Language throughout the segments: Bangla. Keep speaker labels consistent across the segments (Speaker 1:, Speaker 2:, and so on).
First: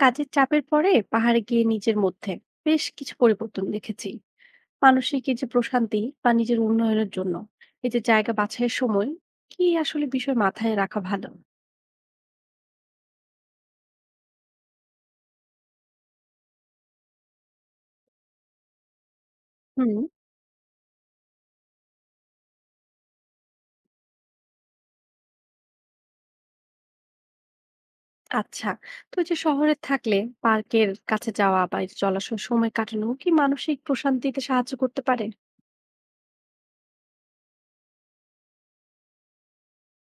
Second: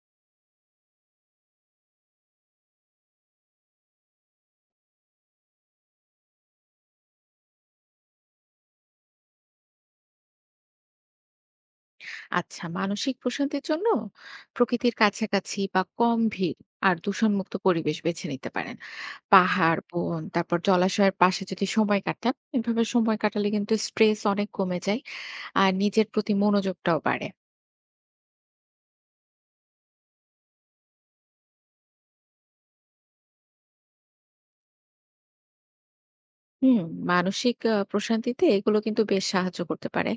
Speaker 1: কাজের চাপের পরে পাহাড়ে গিয়ে নিজের মধ্যে বেশ কিছু পরিবর্তন দেখেছি। মানসিক এই যে প্রশান্তি বা নিজের উন্নয়নের জন্য এই যে জায়গা বাছাইয়ের সময় কি আসলে বিষয় মাথায় রাখা ভালো?
Speaker 2: আচ্ছা, মানসিক প্রশান্তির জন্য প্রকৃতির কাছাকাছি বা কম ভিড় আর দূষণমুক্ত পরিবেশ বেছে নিতে পারেন। পাহাড়,
Speaker 1: হুম।
Speaker 2: বন, তারপর জলাশয়ের পাশে যদি সময় কাটান, এভাবে সময় কাটালে কিন্তু স্ট্রেস অনেক কমে যায়। আর নিজের প্রতি মনোযোগটাও বাড়ে।
Speaker 1: আচ্ছা। তো এই যে শহরে থাকলে পার্কের কাছে যাওয়া বা এই যে জলাশয়ে সময় কাটানো কি মানসিক প্রশান্তিতে সাহায্য করতে পারে?
Speaker 2: হুম, মানসিক প্রশান্তিতে এগুলো কিন্তু বেশ সাহায্য করতে পারে।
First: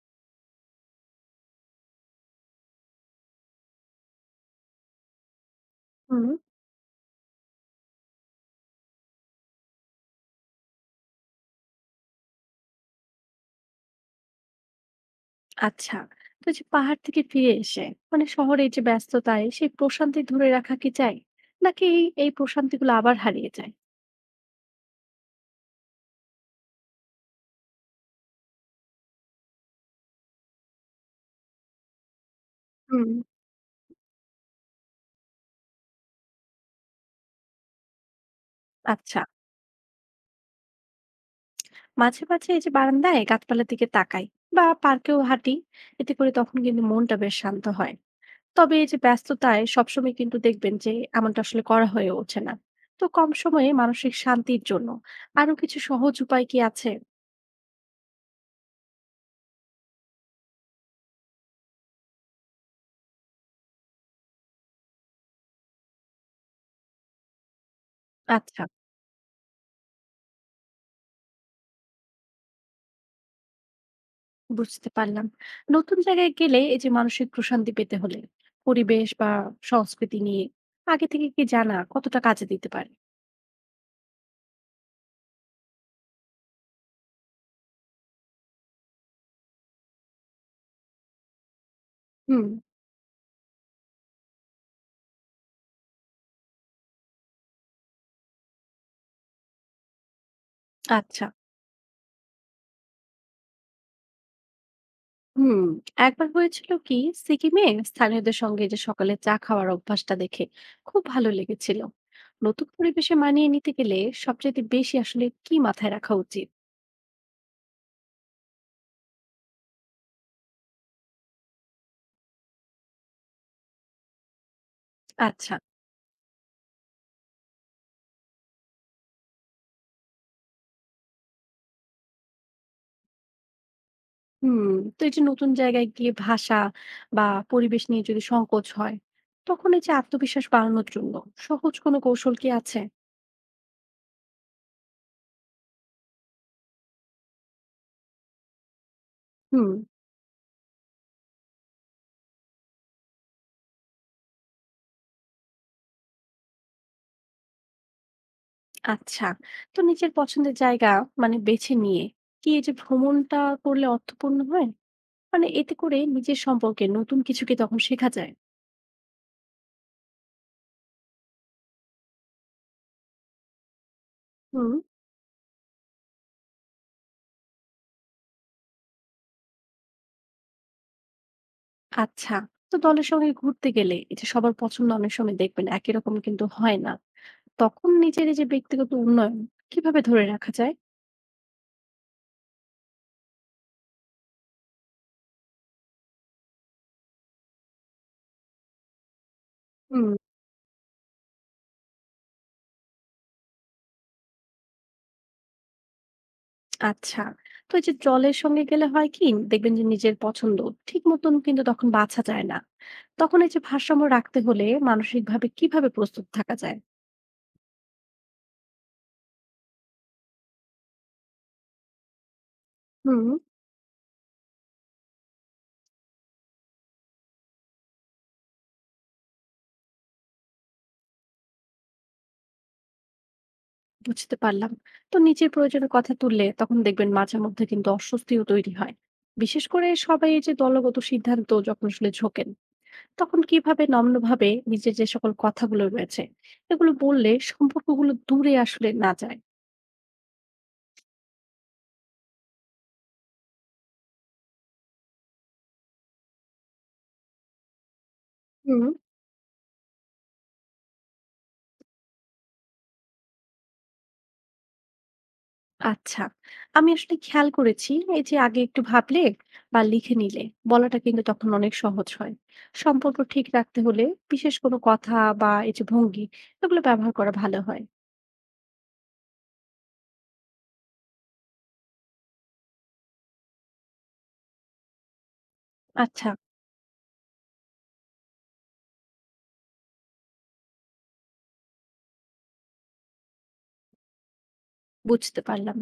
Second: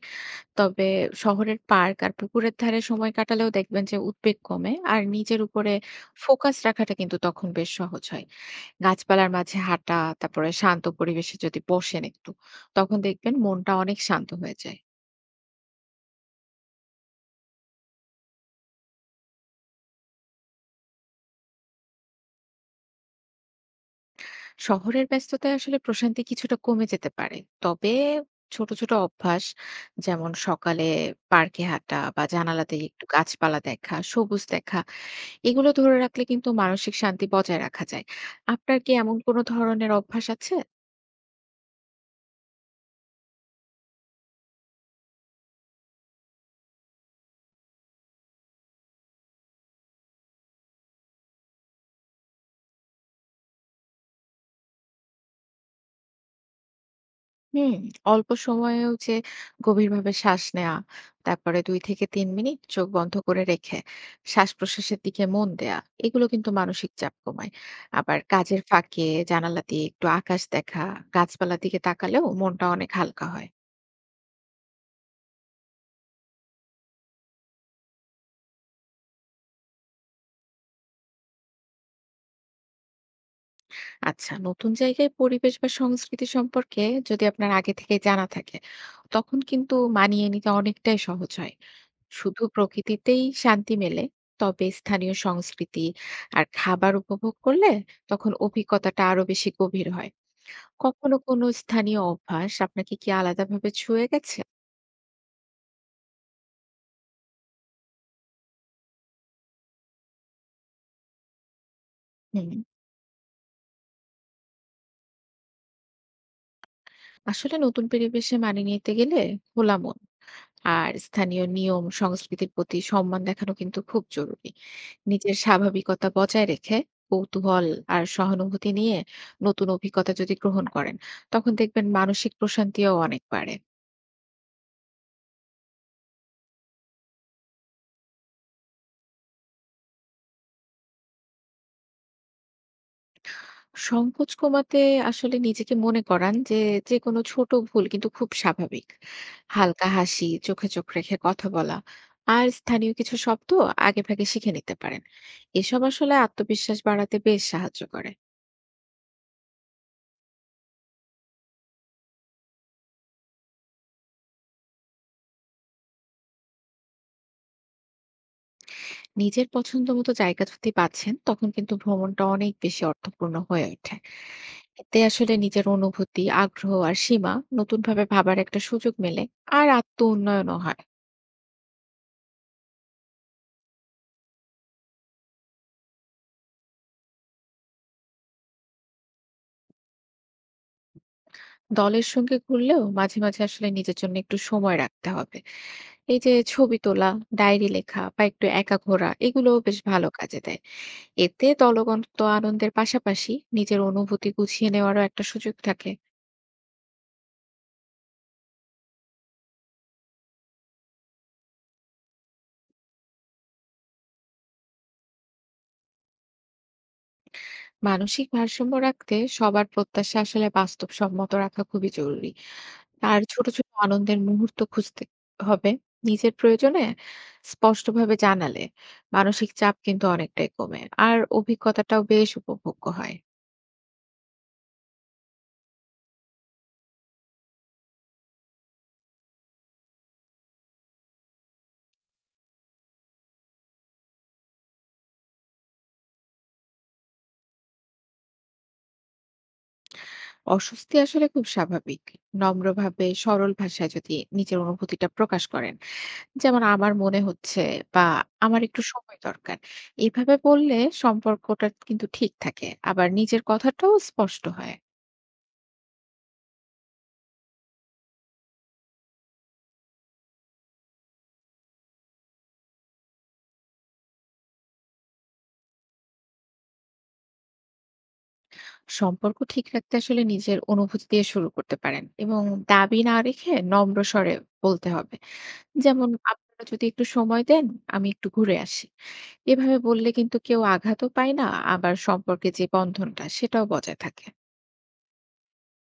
Speaker 2: তবে শহরের পার্ক আর পুকুরের ধারে সময় কাটালেও দেখবেন যে উদ্বেগ কমে আর নিজের উপরে
Speaker 1: হুম।
Speaker 2: ফোকাস রাখাটা কিন্তু তখন বেশ সহজ হয়। গাছপালার মাঝে হাঁটা, তারপরে শান্ত পরিবেশে যদি বসেন একটু, তখন দেখবেন মনটা অনেক শান্ত হয়ে যায়।
Speaker 1: আচ্ছা। তো এই যে পাহাড় থেকে ফিরে এসে মানে শহরে এই যে ব্যস্ততায় সেই প্রশান্তি ধরে রাখা কি চাই, নাকি এই এই প্রশান্তিগুলো আবার হারিয়ে যায়?
Speaker 2: শহরের ব্যস্ততায় আসলে প্রশান্তি কিছুটা কমে যেতে পারে। তবে ছোট ছোট অভ্যাস, যেমন সকালে পার্কে হাঁটা বা জানালা দিয়ে একটু
Speaker 1: হুম।
Speaker 2: গাছপালা দেখা, সবুজ দেখা, এগুলো ধরে রাখলে কিন্তু মানসিক শান্তি বজায় রাখা যায়। আপনার কি এমন
Speaker 1: আচ্ছা।
Speaker 2: কোনো ধরনের অভ্যাস আছে?
Speaker 1: মাঝে মাঝে এই যে বারান্দায় গাছপালার দিকে তাকাই বা পার্কেও হাঁটি, এতে করে তখন কিন্তু মনটা বেশ শান্ত হয়। তবে এই যে ব্যস্ততায় সবসময় কিন্তু দেখবেন যে এমনটা আসলে করা হয়ে ওঠে না। তো কম সময়ে মানসিক শান্তির জন্য আরো কিছু সহজ উপায় কি আছে?
Speaker 2: হুম, অল্প সময়েও যে গভীরভাবে শ্বাস নেওয়া, তারপরে ২-৩ মিনিট চোখ বন্ধ করে রেখে শ্বাস-প্রশ্বাসের দিকে মন দেয়া, এগুলো কিন্তু মানসিক চাপ কমায়। আবার কাজের
Speaker 1: আচ্ছা।
Speaker 2: ফাঁকে জানালা দিয়ে একটু আকাশ দেখা, গাছপালার দিকে তাকালেও মনটা অনেক হালকা হয়।
Speaker 1: বুঝতে পারলাম। নতুন জায়গায় গেলে এই যে মানসিক প্রশান্তি পেতে হলে পরিবেশ বা সংস্কৃতি নিয়ে আগে থেকে কি জানা কতটা কাজে দিতে পারে?
Speaker 2: আচ্ছা, নতুন জায়গায় পরিবেশ বা সংস্কৃতি সম্পর্কে যদি আপনার আগে থেকে জানা থাকে, তখন কিন্তু মানিয়ে নিতে অনেকটাই সহজ হয়। শুধু
Speaker 1: হুম।
Speaker 2: প্রকৃতিতেই শান্তি মেলে, তবে স্থানীয় সংস্কৃতি আর খাবার উপভোগ করলে তখন অভিজ্ঞতাটা আরো বেশি গভীর হয়। কখনো
Speaker 1: আচ্ছা।
Speaker 2: কোনো স্থানীয় অভ্যাস আপনাকে কি আলাদাভাবে ছুঁয়ে গেছে?
Speaker 1: হুম। একবার হয়েছিল কি, সিকিমে স্থানীয়দের সঙ্গে যে সকালে চা খাওয়ার অভ্যাসটা দেখে খুব ভালো লেগেছিল।
Speaker 2: হুম,
Speaker 1: নতুন পরিবেশে মানিয়ে নিতে গেলে সবচেয়ে বেশি আসলে কি মাথায় রাখা উচিত?
Speaker 2: আসলে নতুন পরিবেশে মানিয়ে নিতে গেলে খোলা মন আর স্থানীয় নিয়ম সংস্কৃতির প্রতি সম্মান দেখানো কিন্তু খুব জরুরি। নিজের
Speaker 1: আচ্ছা।
Speaker 2: স্বাভাবিকতা বজায় রেখে কৌতূহল আর সহানুভূতি নিয়ে নতুন অভিজ্ঞতা যদি গ্রহণ করেন, তখন দেখবেন মানসিক প্রশান্তিও অনেক বাড়ে।
Speaker 1: হুম। তো এই যে নতুন জায়গায় গিয়ে ভাষা বা পরিবেশ নিয়ে যদি সংকোচ হয়, তখন এই যে আত্মবিশ্বাস বাড়ানোর জন্য সহজ কোনো কৌশল কি আছে?
Speaker 2: সংকোচ কমাতে আসলে নিজেকে মনে করান যে, যেকোনো ছোট ভুল কিন্তু খুব স্বাভাবিক।
Speaker 1: হুম।
Speaker 2: হালকা হাসি, চোখে চোখ রেখে কথা বলা আর স্থানীয় কিছু শব্দ আগেভাগে শিখে নিতে পারেন। এসব আসলে আত্মবিশ্বাস বাড়াতে বেশ সাহায্য করে।
Speaker 1: আচ্ছা। তো নিজের পছন্দের জায়গা মানে বেছে নিয়ে কি এই যে ভ্রমণটা করলে অর্থপূর্ণ হয়? মানে এতে করে নিজের সম্পর্কে নতুন কিছু কি তখন শেখা যায়?
Speaker 2: নিজের পছন্দ মতো জায়গা যদি বাছেন, তখন কিন্তু ভ্রমণটা অনেক বেশি অর্থপূর্ণ হয়ে ওঠে।
Speaker 1: হুম।
Speaker 2: এতে আসলে নিজের অনুভূতি, আগ্রহ আর সীমা নতুনভাবে ভাবার একটা সুযোগ মেলে, আর আত্ম উন্নয়নও হয়।
Speaker 1: আচ্ছা। তো দলের সঙ্গে ঘুরতে গেলে এই যে সবার পছন্দ অনেক সময় দেখবেন একই রকম কিন্তু হয় না। তখন নিজের এই যে ব্যক্তিগত উন্নয়ন কিভাবে ধরে রাখা যায়?
Speaker 2: দলের সঙ্গে ঘুরলেও মাঝে মাঝে আসলে নিজের জন্য একটু সময় রাখতে হবে। এই যে ছবি তোলা, ডায়েরি লেখা বা একটু একা ঘোরা, এগুলো বেশ ভালো
Speaker 1: হুম।
Speaker 2: কাজে দেয়। এতে দলগত আনন্দের পাশাপাশি নিজের অনুভূতি গুছিয়ে নেওয়ারও একটা সুযোগ থাকে।
Speaker 1: আচ্ছা। তো এই যে দলের সঙ্গে গেলে হয় কি, দেখবেন যে নিজের পছন্দ ঠিক মতন কিন্তু তখন বাছা যায় না। তখন এই যে ভারসাম্য রাখতে হলে মানসিকভাবে কিভাবে প্রস্তুত থাকা যায়?
Speaker 2: মানসিক ভারসাম্য রাখতে সবার প্রত্যাশা আসলে বাস্তবসম্মত রাখা খুবই জরুরি। আর
Speaker 1: হুম।
Speaker 2: ছোট ছোট আনন্দের মুহূর্ত খুঁজতে হবে। নিজের প্রয়োজনে স্পষ্টভাবে জানালে মানসিক চাপ কিন্তু অনেকটাই কমে, আর অভিজ্ঞতাটাও বেশ উপভোগ্য হয়।
Speaker 1: বুঝতে পারলাম। তো নিজের প্রয়োজনের কথা তুললে তখন দেখবেন মাঝে মধ্যে কিন্তু অস্বস্তিও তৈরি হয়, বিশেষ করে সবাই এই যে দলগত সিদ্ধান্ত যখন আসলে ঝোঁকেন, তখন কিভাবে নম্রভাবে নিজের যে সকল কথাগুলো রয়েছে এগুলো বললে সম্পর্কগুলো দূরে আসলে না যায়?
Speaker 2: অস্বস্তি আসলে খুব স্বাভাবিক। নম্রভাবে সরল ভাষায় যদি নিজের অনুভূতিটা প্রকাশ করেন, যেমন আমার মনে হচ্ছে, বা আমার একটু
Speaker 1: হুম।
Speaker 2: সময় দরকার। এভাবে বললে সম্পর্কটা কিন্তু ঠিক থাকে। আবার নিজের কথাটাও স্পষ্ট হয়।
Speaker 1: আচ্ছা। আমি আসলে খেয়াল করেছি এই যে আগে একটু ভাবলে বা লিখে নিলে বলাটা কিন্তু তখন অনেক সহজ হয়। সম্পর্ক ঠিক রাখতে হলে বিশেষ কোনো কথা বা এই যে ভঙ্গি এগুলো ব্যবহার করা ভালো হয়?
Speaker 2: সম্পর্ক ঠিক রাখতে আসলে নিজের অনুভূতি দিয়ে শুরু করতে পারেন, এবং দাবি না রেখে নম্র স্বরে বলতে হবে। যেমন
Speaker 1: আচ্ছা।
Speaker 2: আপনারা যদি একটু সময় দেন, আমি একটু ঘুরে আসি। এভাবে বললে কিন্তু কেউ আঘাতও পায় না, আবার সম্পর্কে যে বন্ধনটা সেটাও বজায় থাকে।
Speaker 1: বুঝতে পারলাম।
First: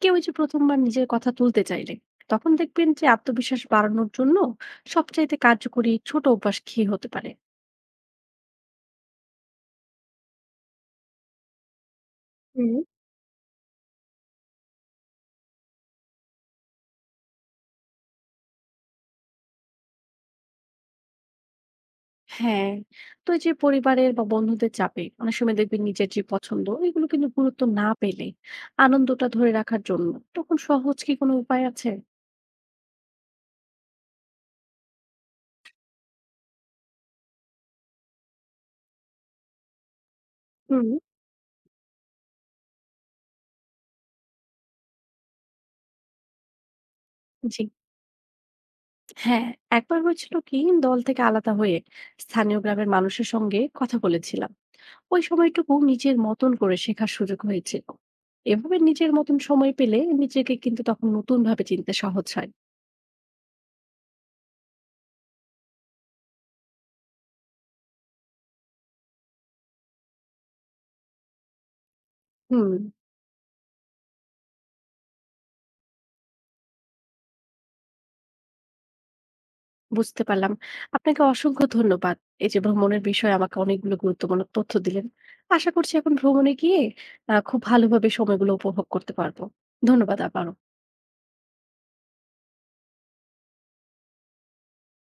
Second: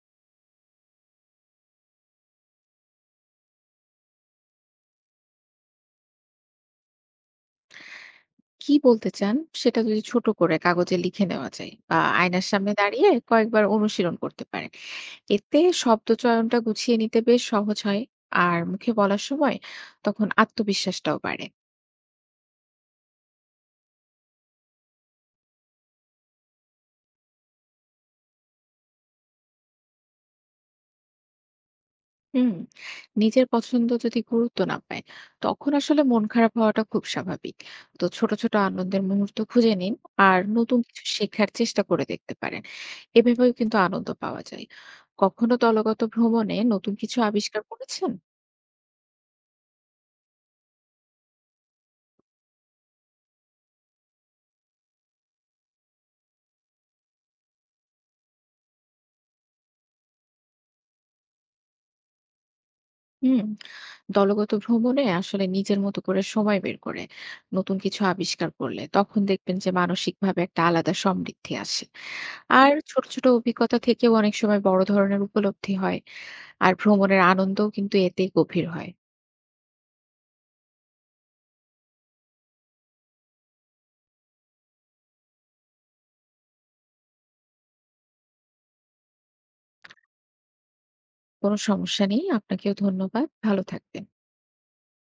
Speaker 1: কেউ এই যে ১ম বার নিজের কথা তুলতে চাইলে, তখন দেখবেন যে আত্মবিশ্বাস বাড়ানোর জন্য সবচাইতে কার্যকরী ছোট অভ্যাস কি হতে পারে?
Speaker 2: কি বলতে চান সেটা যদি ছোট করে কাগজে লিখে নেওয়া যায়, বা আয়নার সামনে
Speaker 1: হুম।
Speaker 2: দাঁড়িয়ে কয়েকবার অনুশীলন করতে পারেন। এতে শব্দ চয়নটা গুছিয়ে নিতে বেশ সহজ হয়, আর মুখে বলার সময় তখন আত্মবিশ্বাসটাও বাড়ে।
Speaker 1: হ্যাঁ, তো এই যে পরিবারের বা বন্ধুদের চাপে অনেক সময় দেখবেন নিজের যে পছন্দ এগুলো কিন্তু গুরুত্ব না পেলে আনন্দটা ধরে রাখার জন্য তখন সহজ কি কোনো উপায় আছে?
Speaker 2: হুম, নিজের পছন্দ যদি গুরুত্ব না পায়, তখন আসলে মন খারাপ হওয়াটা খুব স্বাভাবিক। তো ছোট ছোট আনন্দের মুহূর্ত খুঁজে নিন, আর নতুন
Speaker 1: হুম।
Speaker 2: কিছু শেখার চেষ্টা করে দেখতে পারেন। এভাবেও কিন্তু আনন্দ পাওয়া যায়। কখনো দলগত ভ্রমণে নতুন কিছু আবিষ্কার
Speaker 1: জি।
Speaker 2: করেছেন?
Speaker 1: হ্যাঁ, একবার হয়েছিল কি, দল থেকে আলাদা হয়ে স্থানীয় গ্রামের মানুষের সঙ্গে কথা বলেছিলাম। ওই সময়টুকু নিজের মতন করে শেখার সুযোগ হয়েছিল। এভাবে নিজের মতন সময় পেলে নিজেকে কিন্তু তখন নতুন ভাবে চিনতে সহজ হয়।
Speaker 2: হুম, দলগত ভ্রমণে আসলে নিজের মতো করে সময় বের করে নতুন কিছু আবিষ্কার করলে তখন দেখবেন যে মানসিকভাবে একটা আলাদা সমৃদ্ধি আসে। আর
Speaker 1: হুম।
Speaker 2: ছোট ছোট অভিজ্ঞতা থেকেও অনেক সময় বড় ধরনের উপলব্ধি হয়, আর ভ্রমণের আনন্দও কিন্তু এতেই গভীর হয়।
Speaker 1: বুঝতে পারলাম। আপনাকে অসংখ্য ধন্যবাদ। এই যে ভ্রমণের বিষয়ে আমাকে অনেকগুলো গুরুত্বপূর্ণ তথ্য দিলেন। আশা করছি এখন ভ্রমণে গিয়ে খুব ভালোভাবে সময়গুলো উপভোগ করতে পারবো। ধন্যবাদ আবারও।
Speaker 2: কোনো সমস্যা নেই, আপনাকেও ধন্যবাদ, ভালো থাকবেন।